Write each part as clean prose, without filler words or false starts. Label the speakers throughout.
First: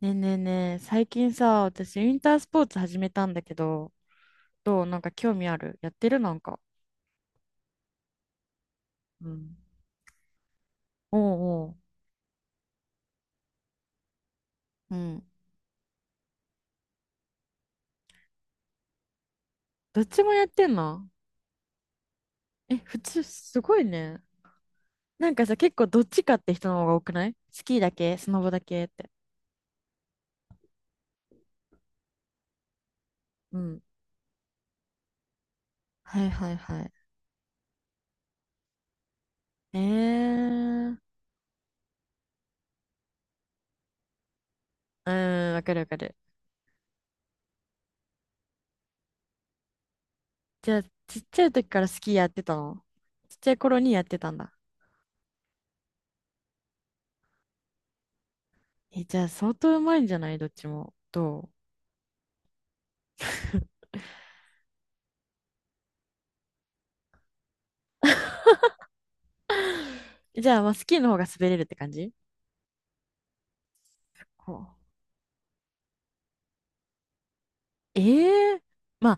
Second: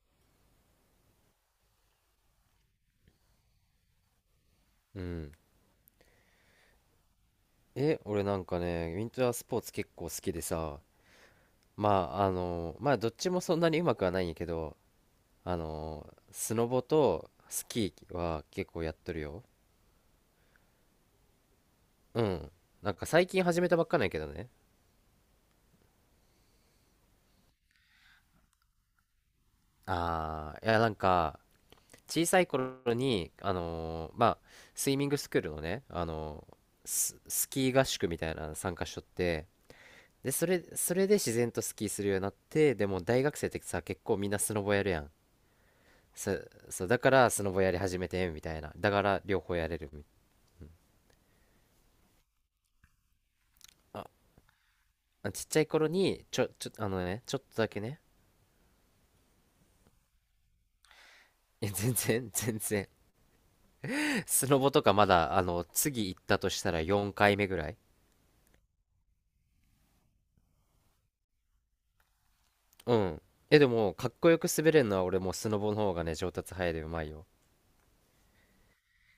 Speaker 1: ねえねえねえ、最近さ、私、ウィンタースポーツ始めたんだけど、どうな
Speaker 2: う
Speaker 1: んか
Speaker 2: ん。
Speaker 1: 興味あるやってるなんか。
Speaker 2: 俺なんかね、ウィン
Speaker 1: う
Speaker 2: タース
Speaker 1: ん。
Speaker 2: ポーツ結構好きでさ、
Speaker 1: おう
Speaker 2: ま
Speaker 1: お
Speaker 2: まあ、どっちもそんなにうまくはないんやけど、
Speaker 1: う。うん。
Speaker 2: スノボとスキーは結構やっとるよ。
Speaker 1: どっちもやってんの？
Speaker 2: うん。
Speaker 1: え、
Speaker 2: なん
Speaker 1: 普
Speaker 2: か
Speaker 1: 通、
Speaker 2: 最近
Speaker 1: す
Speaker 2: 始め
Speaker 1: ご
Speaker 2: た
Speaker 1: い
Speaker 2: ばっかなんやけ
Speaker 1: ね。
Speaker 2: どね。
Speaker 1: なんかさ、結構どっちかって人の方が多くないスキーだけスノボだけって。
Speaker 2: ああ、いや、なんか、小さい頃に、あ
Speaker 1: うん。
Speaker 2: のーまあ、スイミングスクールのね、
Speaker 1: はいはいはい。
Speaker 2: スキー合宿みたいなの参加しとって、
Speaker 1: え
Speaker 2: で、それ、そ
Speaker 1: ー。
Speaker 2: れで自然とスキーするようになって、でも大学生ってさ、結構みんなスノボやるやん。
Speaker 1: うん、わかるわかる。
Speaker 2: そう、そう、だからスノボやり始めてみたいな。だから両方やれるみ。
Speaker 1: じゃあ、ちっちゃい時からスキーやってたの？ちっちゃい頃にやっ
Speaker 2: あ、
Speaker 1: てたんだ。
Speaker 2: あ、ちっちゃい頃に、ちょ、ちょ、あのね、ちょっとだけね。
Speaker 1: え、じゃあ、相当うまいんじゃない？どっちも。ど
Speaker 2: いや全然、全然。スノボとかまだ、次行ったとしたら4回目ぐらい。
Speaker 1: うじゃあ、まあ、スキーの方が滑れるって感じ？
Speaker 2: うん。でも、かっこよく
Speaker 1: こ
Speaker 2: 滑れるのは俺もうスノボの方がね、上達早いでうまいよ。
Speaker 1: うええま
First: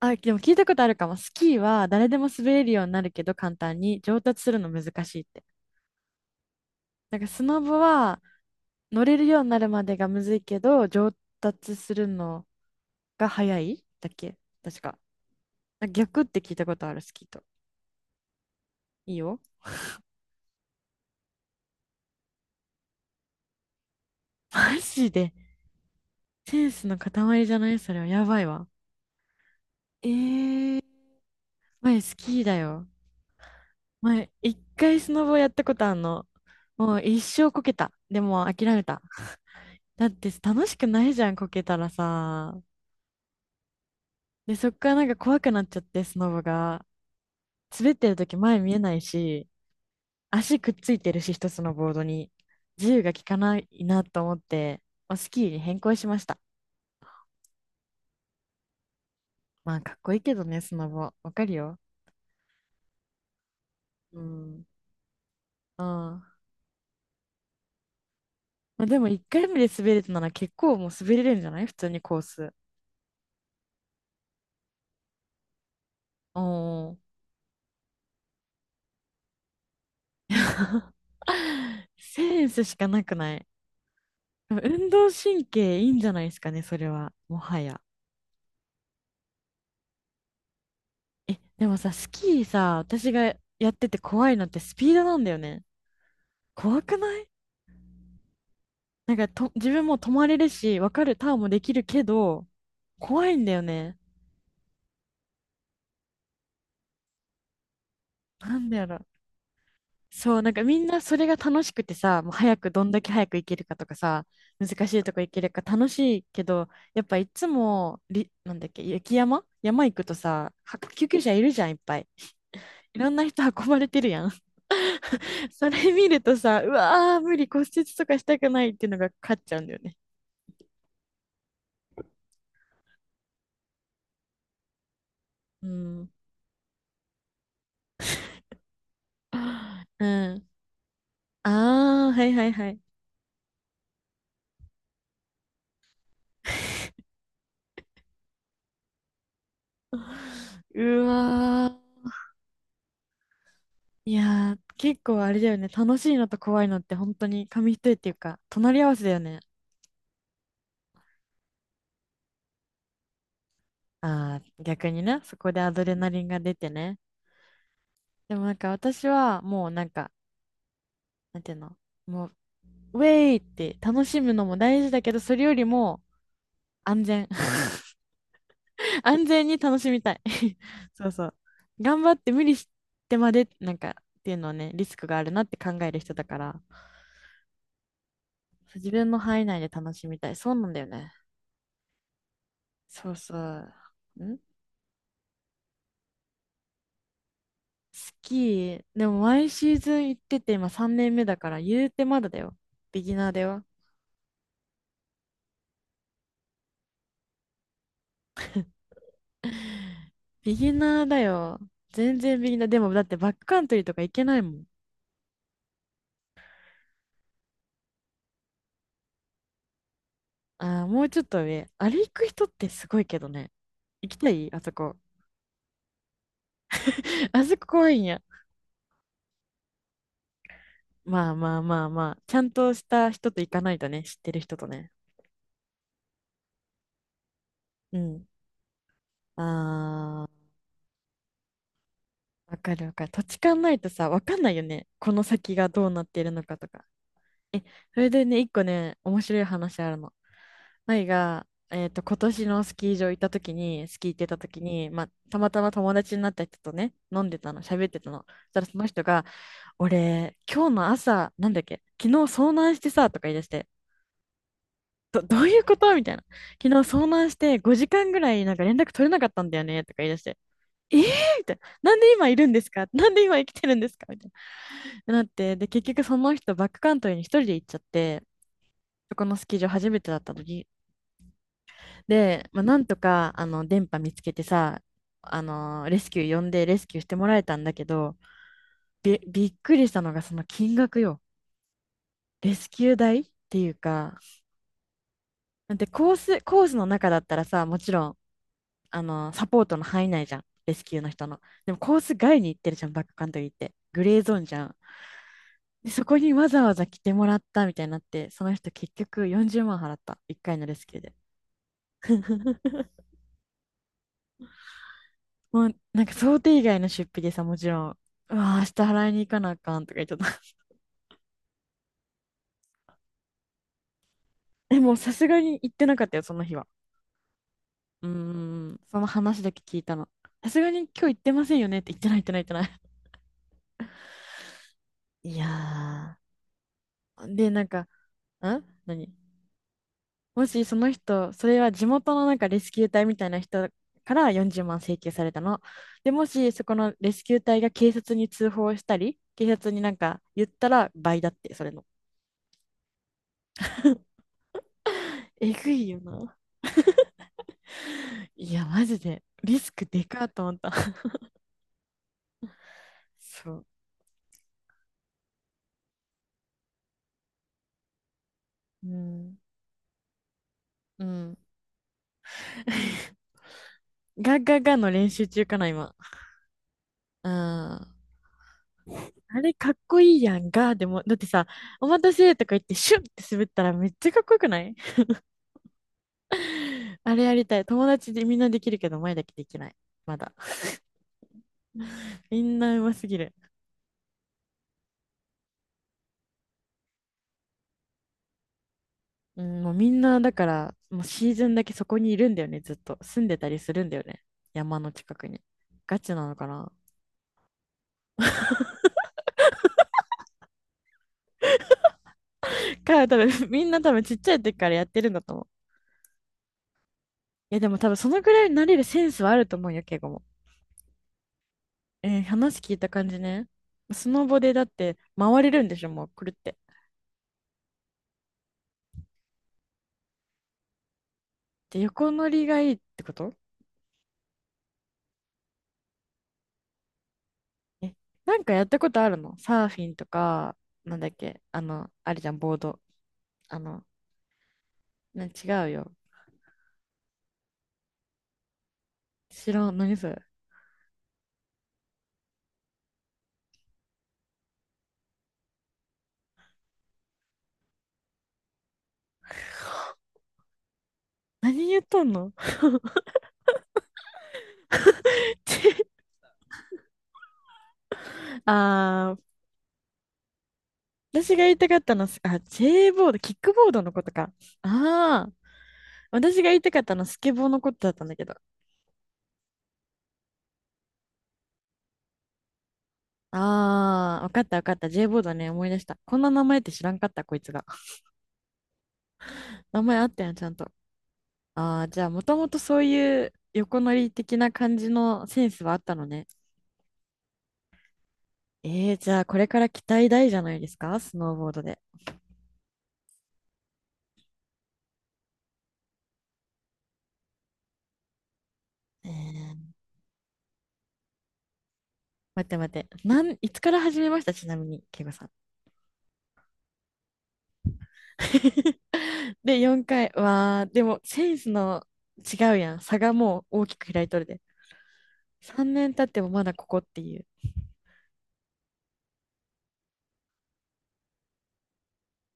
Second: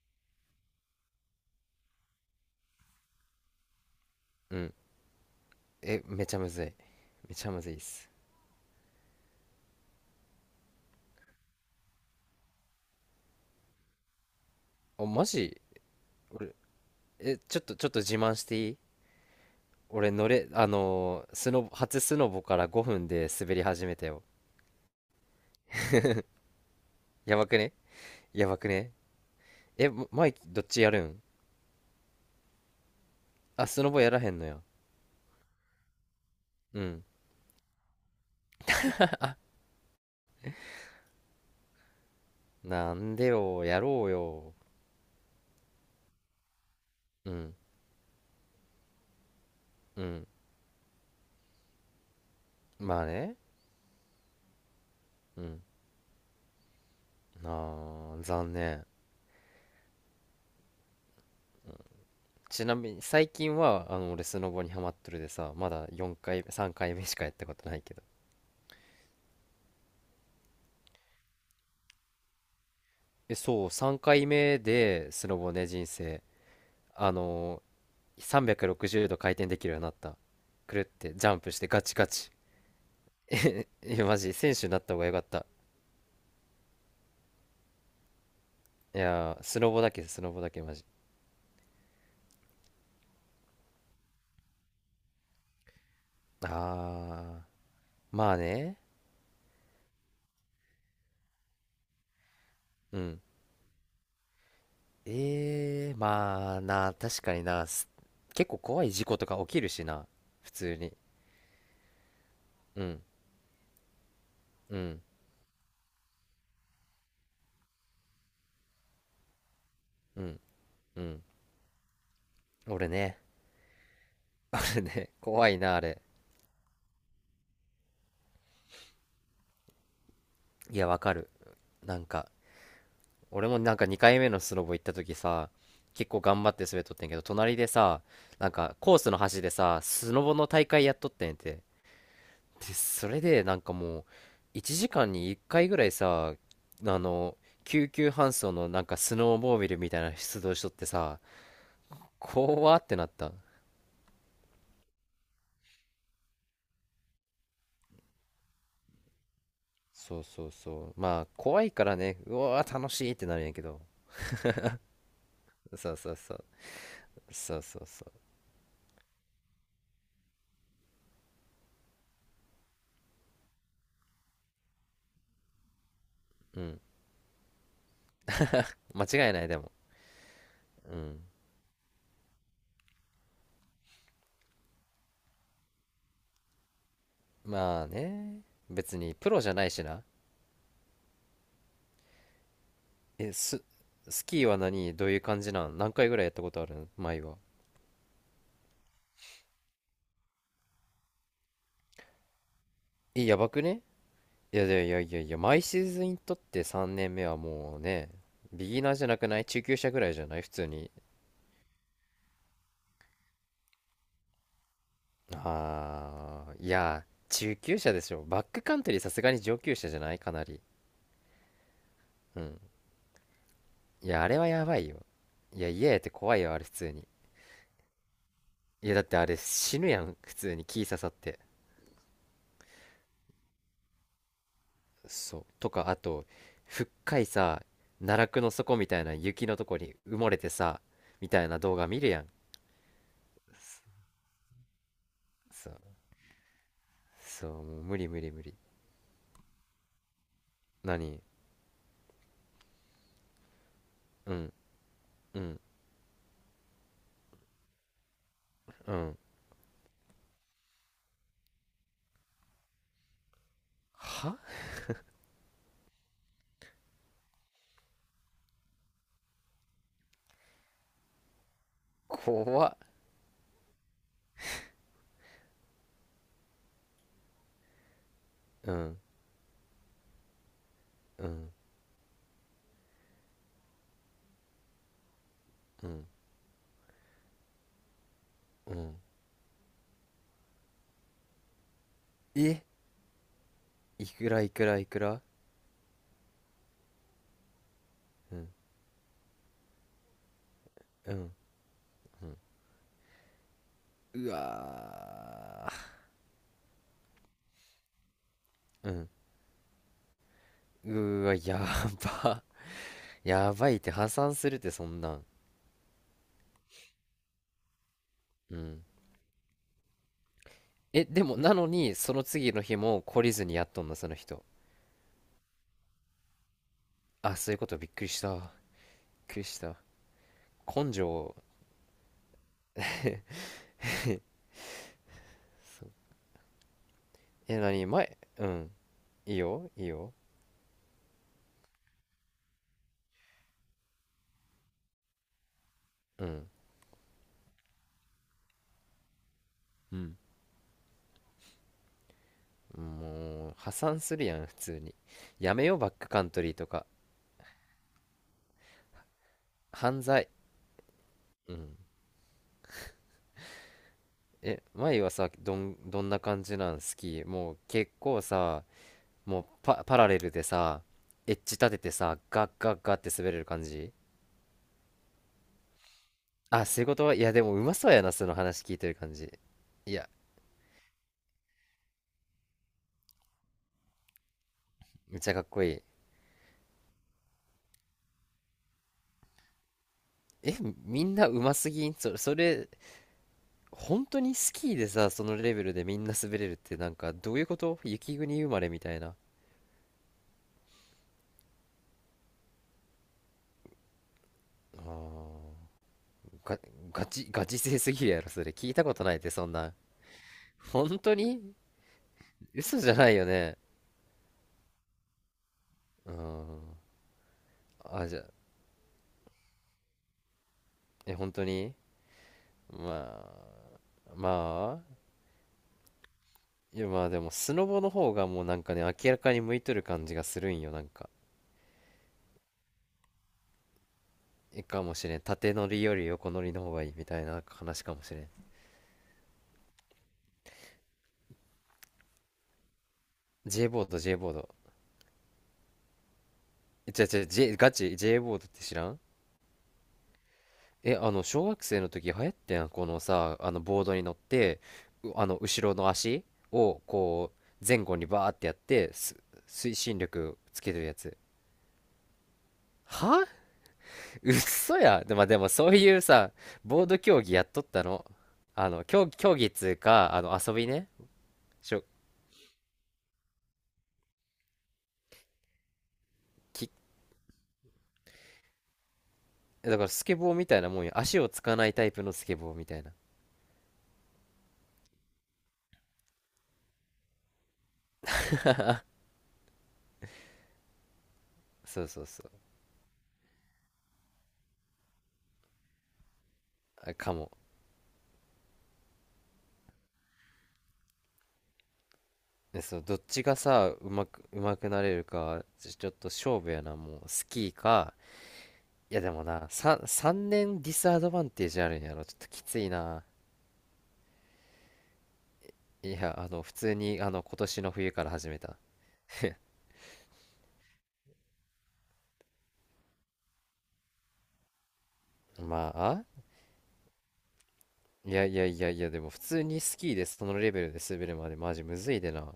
Speaker 1: あ、あ、でも聞いたことあるかも。スキーは誰でも滑れるようになるけど簡単に上達す
Speaker 2: う
Speaker 1: るの
Speaker 2: ん。
Speaker 1: 難しいって。
Speaker 2: めちゃむずい。
Speaker 1: なんか
Speaker 2: め
Speaker 1: ス
Speaker 2: ちゃ
Speaker 1: ノ
Speaker 2: むずい
Speaker 1: ボ
Speaker 2: っす。
Speaker 1: は乗れるようになるまでがむずいけど上達するのが早いだっけ確か。
Speaker 2: あ、マジ。
Speaker 1: なんか逆って聞
Speaker 2: 俺、
Speaker 1: いたことあるスキー
Speaker 2: え、
Speaker 1: と。
Speaker 2: ちょっと、ちょっと自慢していい？
Speaker 1: いいよ。
Speaker 2: 俺乗れ、あのースノボ、初スノボから5分で滑り始めたよ。
Speaker 1: マジで。センスの
Speaker 2: や
Speaker 1: 塊
Speaker 2: ば
Speaker 1: じ
Speaker 2: く
Speaker 1: ゃな
Speaker 2: ね？
Speaker 1: い？それはやばい
Speaker 2: やば
Speaker 1: わ。
Speaker 2: くね？
Speaker 1: え
Speaker 2: マイキ、どっち
Speaker 1: ー、
Speaker 2: やるん？
Speaker 1: 前スキーだよ。
Speaker 2: あ、スノボやらへ
Speaker 1: 前
Speaker 2: んの
Speaker 1: 一
Speaker 2: や。
Speaker 1: 回スノボやったことあんの。
Speaker 2: う
Speaker 1: もう
Speaker 2: ん。
Speaker 1: 一生こけた。でも諦めた。だって楽しくないじゃん、こけたらさ。
Speaker 2: なんでよ、やろうよ。
Speaker 1: で、そっから怖くなっちゃって、スノボが。
Speaker 2: うん、
Speaker 1: 滑ってる時前見えないし、
Speaker 2: うん。
Speaker 1: 足くっついてるし、一つのボードに。自由
Speaker 2: まあ
Speaker 1: が利
Speaker 2: ね。
Speaker 1: かないなと思って、まあス
Speaker 2: う
Speaker 1: キーに
Speaker 2: ん。
Speaker 1: 変更しました。
Speaker 2: あー、残念。
Speaker 1: まあ、かっこいいけどね、スノボ。わかるよ。
Speaker 2: ちなみに、最近は、
Speaker 1: う
Speaker 2: 俺スノボ
Speaker 1: ん。
Speaker 2: にハマっとるでさ、ま
Speaker 1: あ
Speaker 2: だ4
Speaker 1: あ。
Speaker 2: 回、3回目しかやったことないけど。
Speaker 1: まあ、でも、一回目で滑れたなら結構もう滑れるんじゃない？普通にコース。
Speaker 2: そう、3回目で、スノボね、人生。
Speaker 1: おー。
Speaker 2: あの360度回転できるようになった。くるってジャンプしてガ チガチ。
Speaker 1: センスしかなくない？
Speaker 2: え、マジ、
Speaker 1: で
Speaker 2: 選
Speaker 1: も
Speaker 2: 手になっ
Speaker 1: 運
Speaker 2: た方が
Speaker 1: 動
Speaker 2: よかっ
Speaker 1: 神
Speaker 2: た。
Speaker 1: 経いいんじゃないですかね、それは。もはや。
Speaker 2: いやー、スノボだけ、スノボだけマジ。
Speaker 1: え、でもさ、スキーさ、私がやってて怖いのってスピードなんだよね。怖くない？
Speaker 2: ああ、まあね。
Speaker 1: なんかと、自分も止まれるし、わかるターンもできるけど、
Speaker 2: うん。
Speaker 1: 怖いんだよね。
Speaker 2: ええーまあな、確かにな、結
Speaker 1: な
Speaker 2: 構
Speaker 1: んだ
Speaker 2: 怖
Speaker 1: や
Speaker 2: い事
Speaker 1: ろ。
Speaker 2: 故とか起きるしな、
Speaker 1: そう、
Speaker 2: 普通
Speaker 1: みん
Speaker 2: に。
Speaker 1: なそれが楽しくてさ、もう早く
Speaker 2: う
Speaker 1: どんだ
Speaker 2: ん、
Speaker 1: け早く行けるかとかさ、難
Speaker 2: う
Speaker 1: し
Speaker 2: ん、
Speaker 1: いとこ行けるか楽しいけど、やっぱいつも、り、なんだっけ、雪山行くと
Speaker 2: うん、
Speaker 1: さ、は
Speaker 2: う
Speaker 1: 救急
Speaker 2: ん。
Speaker 1: 車いるじゃん、いっぱい。
Speaker 2: 俺
Speaker 1: いろん
Speaker 2: ね、
Speaker 1: な人運ばれてるやん。
Speaker 2: 俺ね、怖 い
Speaker 1: そ
Speaker 2: な、あ
Speaker 1: れ
Speaker 2: れ。
Speaker 1: 見るとさ、うわー、無理、骨折とかしたくないっていうのが勝っちゃうんだよね。
Speaker 2: いや、わかる。なんか、俺もなんか2回目のスノボ行った時さ、
Speaker 1: うん。
Speaker 2: 結構頑張って滑っとってんけど、隣でさ、なんかコースの端でさ、
Speaker 1: う
Speaker 2: スノボの
Speaker 1: ん。
Speaker 2: 大会やっとってんて。
Speaker 1: ああ、はいはいは
Speaker 2: で、
Speaker 1: い。
Speaker 2: それでなんかもう、1時間に1回ぐらいさ、あの、救急搬送のなんかスノーモービルみたいな出動しとって
Speaker 1: う
Speaker 2: さ、
Speaker 1: わー。
Speaker 2: 怖ってなった。
Speaker 1: いやー、結構あれだよね。楽しいのと怖いのって本当に紙一重っていうか、隣り合わせだよね。
Speaker 2: そうそうそう。まあ、怖いからね、うわー楽しいってなるんやけど。
Speaker 1: ああ、逆にね、そこでアド
Speaker 2: そ
Speaker 1: レ
Speaker 2: う
Speaker 1: ナ
Speaker 2: そう
Speaker 1: リン
Speaker 2: そ
Speaker 1: が
Speaker 2: う。
Speaker 1: 出てね。
Speaker 2: そうそうそ
Speaker 1: でも私はもう、なんていうの、もう、ウェイって楽しむのも大事だけど、それよりも
Speaker 2: う。うん。
Speaker 1: 安全。
Speaker 2: 間
Speaker 1: 安
Speaker 2: 違いな
Speaker 1: 全
Speaker 2: い、で
Speaker 1: に
Speaker 2: も。
Speaker 1: 楽しみたい。
Speaker 2: う
Speaker 1: そう
Speaker 2: ん。
Speaker 1: そう。頑張って無理してまで、なんか、っていうのはね、リスクがあるなって考える人だから、
Speaker 2: まあね。
Speaker 1: そう自
Speaker 2: 別
Speaker 1: 分
Speaker 2: に
Speaker 1: の
Speaker 2: プロ
Speaker 1: 範囲
Speaker 2: じゃ
Speaker 1: 内
Speaker 2: な
Speaker 1: で
Speaker 2: いし
Speaker 1: 楽
Speaker 2: な。
Speaker 1: しみたい。そうなんだよね。そう
Speaker 2: え、
Speaker 1: そ
Speaker 2: ス、
Speaker 1: う。
Speaker 2: ス
Speaker 1: ん
Speaker 2: キーは、何どういう感じなん？何回ぐらいやったことあるん、前は？
Speaker 1: スキー、でも毎シーズン行ってて、今3年目だから、言うてまだだよ。ビギナー
Speaker 2: や
Speaker 1: だ
Speaker 2: ばく
Speaker 1: よ。
Speaker 2: ね？いやいやいやいやいや、毎シーズンにとって3年目はもうね、ビギナーじゃなくない？中級者ぐら いじゃない、普
Speaker 1: ビ
Speaker 2: 通
Speaker 1: ギ
Speaker 2: に。
Speaker 1: ナーだよ。全然ビギナー。でも、だってバックカントリーとか行けないもん。
Speaker 2: ああ、いや、中級者でしょ。バックカントリー、さすがに上級者じゃない？かなり。
Speaker 1: ああ、もうちょっと上。あれ行く
Speaker 2: う
Speaker 1: 人っ
Speaker 2: ん。
Speaker 1: てすごいけどね。
Speaker 2: い
Speaker 1: 行き
Speaker 2: や、あ
Speaker 1: た
Speaker 2: れは
Speaker 1: いあ
Speaker 2: や
Speaker 1: そ
Speaker 2: ばい
Speaker 1: こ。
Speaker 2: よ。いや、家やって怖いよ、あれ普通に。
Speaker 1: あそこ怖いんや。
Speaker 2: いや、だってあれ死ぬやん、普通に木刺さっ
Speaker 1: まあ
Speaker 2: て。
Speaker 1: まあまあまあ、ちゃんとした人と行かないとね、知ってる人とね。
Speaker 2: そう。とか、あと、深いさ、
Speaker 1: う
Speaker 2: 奈
Speaker 1: ん。
Speaker 2: 落の底みたいな雪のとこに埋
Speaker 1: あ
Speaker 2: もれて
Speaker 1: あ、
Speaker 2: さ、みたいな動画見るやん。
Speaker 1: わかるわかる。土地勘ないとさ、わかんないよね。この先が
Speaker 2: そう。
Speaker 1: どうなっているのかとか。
Speaker 2: そ
Speaker 1: え、
Speaker 2: う、もう無
Speaker 1: そ
Speaker 2: 理
Speaker 1: れ
Speaker 2: 無
Speaker 1: で
Speaker 2: 理
Speaker 1: ね、
Speaker 2: 無
Speaker 1: 一
Speaker 2: 理。
Speaker 1: 個ね、面白い話あるの。舞
Speaker 2: 何？
Speaker 1: が、今年のスキー場行った時に、スキー行って
Speaker 2: う
Speaker 1: た
Speaker 2: ん、
Speaker 1: 時に、まあ、
Speaker 2: う
Speaker 1: たま
Speaker 2: ん、
Speaker 1: たま友達になった人とね、飲んでたの、喋ってたの。そしたらその
Speaker 2: う
Speaker 1: 人
Speaker 2: ん。
Speaker 1: が、俺、今日の朝、なんだっけ、昨日遭難してさ、とか言い出して、
Speaker 2: は？
Speaker 1: どういうことみたいな。昨日遭難して5時間ぐらい連絡取れなかったんだよねとか言い出して、えーみたいな。なんで今いるんで
Speaker 2: 怖
Speaker 1: す
Speaker 2: っ。
Speaker 1: か？なんで今生きてるんですか？みたいな。なって、で、結局その人バックカントリーに一人で行っちゃって、
Speaker 2: うん、
Speaker 1: そこのスキー場初めてだった時。
Speaker 2: うん、
Speaker 1: で、まあ、なんとか、電波見つけてさ、
Speaker 2: う
Speaker 1: レ
Speaker 2: ん、
Speaker 1: スキュー呼んでレスキューしてもらえたんだけど、
Speaker 2: うん。
Speaker 1: びっくりしたのがその金額よ。レ
Speaker 2: え、
Speaker 1: スキュー代っていう
Speaker 2: い
Speaker 1: か、
Speaker 2: くら、いくら、いくら？
Speaker 1: だってコースの中だったらさ、もちろん、
Speaker 2: うん、
Speaker 1: サポートの範囲内じゃん。レスキューの
Speaker 2: う
Speaker 1: 人
Speaker 2: ん、
Speaker 1: の。でもコース
Speaker 2: うん。
Speaker 1: 外に行ってるじゃん、バックカントリーって。グレー
Speaker 2: う
Speaker 1: ゾーンじゃん。
Speaker 2: わ
Speaker 1: で、そこにわざわざ来てもらったみたいになって、その人
Speaker 2: ー。う
Speaker 1: 結
Speaker 2: ん。
Speaker 1: 局40万払った。1回のレス
Speaker 2: う
Speaker 1: キューで。
Speaker 2: ーわ。やば やばいって。破産するってそんなん。
Speaker 1: もう想定以外の出費でさ、もちろん、うわ
Speaker 2: う
Speaker 1: ー、明日
Speaker 2: ん。
Speaker 1: 払いに行かなあかんとか言っちゃった。
Speaker 2: え、でも、なのにその次の日も懲りずにやっとんな、その人？
Speaker 1: でもさすがに行ってなかったよ、その日は。
Speaker 2: あ、そういうこと。びっく
Speaker 1: う
Speaker 2: り
Speaker 1: ー
Speaker 2: した、びっ
Speaker 1: ん、その
Speaker 2: く
Speaker 1: 話
Speaker 2: り
Speaker 1: だ
Speaker 2: し
Speaker 1: け
Speaker 2: た。
Speaker 1: 聞いたの。さすがに
Speaker 2: 根
Speaker 1: 今日行って
Speaker 2: 性。
Speaker 1: ませんよねって言ってない、言ってない、言ってない。いやー。で、
Speaker 2: え？
Speaker 1: なん
Speaker 2: 何？
Speaker 1: か、
Speaker 2: 前？う
Speaker 1: ん
Speaker 2: ん。
Speaker 1: 何
Speaker 2: いいよ、いいよ。
Speaker 1: もしその人、それは地元のなんかレスキュー隊みたいな人から40万請求されたの。で、
Speaker 2: う
Speaker 1: も
Speaker 2: ん、
Speaker 1: しそこのレスキュー隊が警察に通報したり、警察になん
Speaker 2: うん。
Speaker 1: か言ったら倍だって、それの。
Speaker 2: もう破産するやん、普通に。
Speaker 1: え
Speaker 2: やめ
Speaker 1: ぐ
Speaker 2: よう
Speaker 1: い
Speaker 2: バッ
Speaker 1: よ
Speaker 2: クカン
Speaker 1: な。
Speaker 2: トリーとか。
Speaker 1: いや、マジで。リスク
Speaker 2: 犯
Speaker 1: でかー
Speaker 2: 罪。
Speaker 1: と思った。
Speaker 2: うん。
Speaker 1: そう。
Speaker 2: え、前はさ、どんな感じなん？好き？もう結構さ、
Speaker 1: うん。
Speaker 2: もうパラレルでさ、
Speaker 1: う
Speaker 2: エ
Speaker 1: ん。
Speaker 2: ッジ立ててさ、ガッガッガッって 滑れる感じ？
Speaker 1: ガガガの練習中かな、今。
Speaker 2: あ、仕事はい
Speaker 1: うん。
Speaker 2: やでもうま
Speaker 1: あ
Speaker 2: そうやな、その話聞いてる感じ。
Speaker 1: れかっ
Speaker 2: い
Speaker 1: こ
Speaker 2: や、
Speaker 1: いいやん、ガーでも。だってさ、お待たせとか言ってシュッって滑ったらめっちゃかっこよくない？
Speaker 2: めっちゃかっこいい。
Speaker 1: あれやりたい。友達でみんなできるけど、前だけできない。まだ。
Speaker 2: え、みんなうますぎん？そ、そ
Speaker 1: みん
Speaker 2: れ
Speaker 1: なうますぎる。
Speaker 2: 本当にスキーでさ、そのレベルでみんな滑れるって、なんかどういうこと？雪国生まれみたいな。
Speaker 1: うん、もうみんな、だから、もうシーズンだけそこにいるんだよね、ずっと。住んでたりするんだよね。山
Speaker 2: あ
Speaker 1: の近くに。
Speaker 2: ー。
Speaker 1: ガチなのか
Speaker 2: が
Speaker 1: な。
Speaker 2: ガチ、ガチ勢すぎるやろ、それ。聞いたことないって、そんな。本当に、嘘じゃ
Speaker 1: か、
Speaker 2: な
Speaker 1: 多
Speaker 2: いよ
Speaker 1: 分、
Speaker 2: ね。
Speaker 1: みんな多分ちっちゃい時からやってるんだと思う。
Speaker 2: うん。
Speaker 1: いや、でも多分
Speaker 2: あ、
Speaker 1: そ
Speaker 2: じゃ
Speaker 1: の
Speaker 2: あ、
Speaker 1: くらいになれるセンスはあると思うよ、敬語も。
Speaker 2: 本当に？
Speaker 1: えー話聞いた感じ
Speaker 2: ま
Speaker 1: ね。ス
Speaker 2: あ、
Speaker 1: ノボでだっ
Speaker 2: まあ、
Speaker 1: て回れるんでしょ、もうくるって。
Speaker 2: いやまあでも、スノボの方がもうなんかね、明らかに向いとる感じがするんよ、なんか。
Speaker 1: で、横乗りがいいってこと？
Speaker 2: かもしれん。縦乗りより横乗りの方がいいみたいな話
Speaker 1: え、
Speaker 2: かもしれん。
Speaker 1: なんかやったことあるのサーフィンとか、なんだっけあの、あれじゃん、ボード。あ
Speaker 2: J ボ
Speaker 1: の、
Speaker 2: ード、J ボード。
Speaker 1: 違うよ。
Speaker 2: え、違う違う、ガチ、J ボードって知らん
Speaker 1: 知らん。何それ。
Speaker 2: え、あの、小学生の時流行ってん、このさ、ボードに乗って、うあの、後ろの足を、こう、前後にバーってやって、推進力つけてるやつ。
Speaker 1: 何言っとんの？
Speaker 2: は、嘘や。で、まあ、でも、そういう さ、ボード競技やっとったの。競、
Speaker 1: あー、
Speaker 2: 競技っつうか、遊びね。
Speaker 1: 私が言いた
Speaker 2: し
Speaker 1: かっ
Speaker 2: ょ、
Speaker 1: たの、あ、J ボード、キックボードのことか。あー、私が言いた
Speaker 2: き、
Speaker 1: かったの、スケボーのことだったんだけど。
Speaker 2: だから、スケボーみたいなもんよ。足をつかないタイプのスケボーみたいな。
Speaker 1: あー、わかったわかった。J ボードね、思い出した。こんな名前って知らんかった、こいつが。名前あったやん、ちゃんと。
Speaker 2: そ
Speaker 1: あー、
Speaker 2: う
Speaker 1: じ
Speaker 2: そ
Speaker 1: ゃ
Speaker 2: う
Speaker 1: あ、
Speaker 2: そ
Speaker 1: も
Speaker 2: う。
Speaker 1: ともとそういう横乗り的な感じのセンスはあったのね。
Speaker 2: あ、かも。
Speaker 1: えー、じゃあ、これから期待大じゃないですかスノーボードで。
Speaker 2: で、そう、どっちがさ、うまくなれるか、ちょっと勝負やな、もう。スキーか、いや
Speaker 1: え
Speaker 2: で
Speaker 1: ー、
Speaker 2: もな、3年ディスアドバンテージあるんやろ。ちょっとき
Speaker 1: 待って
Speaker 2: つ
Speaker 1: 待
Speaker 2: い
Speaker 1: って。
Speaker 2: な。
Speaker 1: なん、いつから始めましたちなみに、ケイゴさん。
Speaker 2: いや、普通に、今年の冬から始めた。
Speaker 1: で、4回。わー、でも、センスの違うやん。差がもう大きく開いとるで。
Speaker 2: ま
Speaker 1: 3年経
Speaker 2: あ、
Speaker 1: ってもまだここっていう。
Speaker 2: いやいやいやいや、でも普通にスキーでそのレベルで滑るまでマジむずいでな。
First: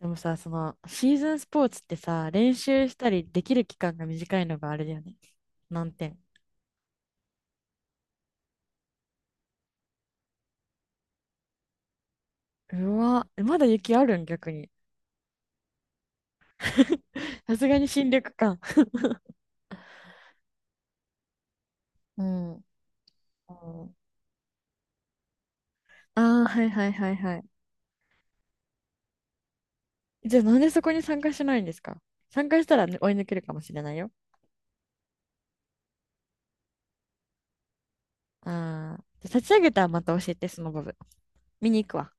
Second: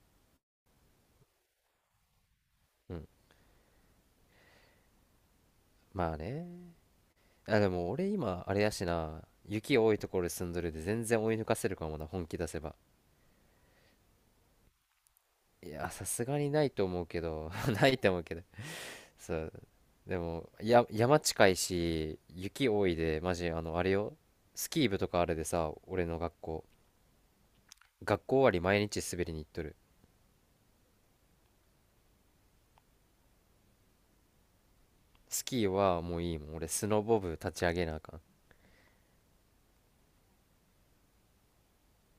Speaker 1: でもさ、その、シーズンスポーツってさ、練習
Speaker 2: う
Speaker 1: し
Speaker 2: ん。
Speaker 1: たりできる期間が短いのがあれだよね。難
Speaker 2: まあ
Speaker 1: 点。
Speaker 2: ね。あ、でも俺今、あれやしな。雪多いところで住んどるで全然追い抜かせるかもな、本気出せば。
Speaker 1: うわ、まだ雪あるん逆に。
Speaker 2: いや、さすがにないと 思うけど、
Speaker 1: さすが
Speaker 2: な
Speaker 1: に
Speaker 2: い
Speaker 1: 新
Speaker 2: と思
Speaker 1: 緑
Speaker 2: うけど。
Speaker 1: か。
Speaker 2: そう、でもや、山近いし
Speaker 1: うん。
Speaker 2: 雪多いで、マジ、あ
Speaker 1: あ
Speaker 2: れよ、スキー部とかあれでさ、俺の学
Speaker 1: あー、は
Speaker 2: 校、
Speaker 1: いはいはいはい。
Speaker 2: 学校終わり毎日滑りに行っとる。
Speaker 1: じゃあなんでそこに参加しないんですか？参加したらね追い抜けるかもしれないよ。
Speaker 2: スキーはもういいもん。俺スノボ部立ち上げなあかん。
Speaker 1: ああ。じゃあ立ち上げたらまた教えて、その部分。見に行くわ。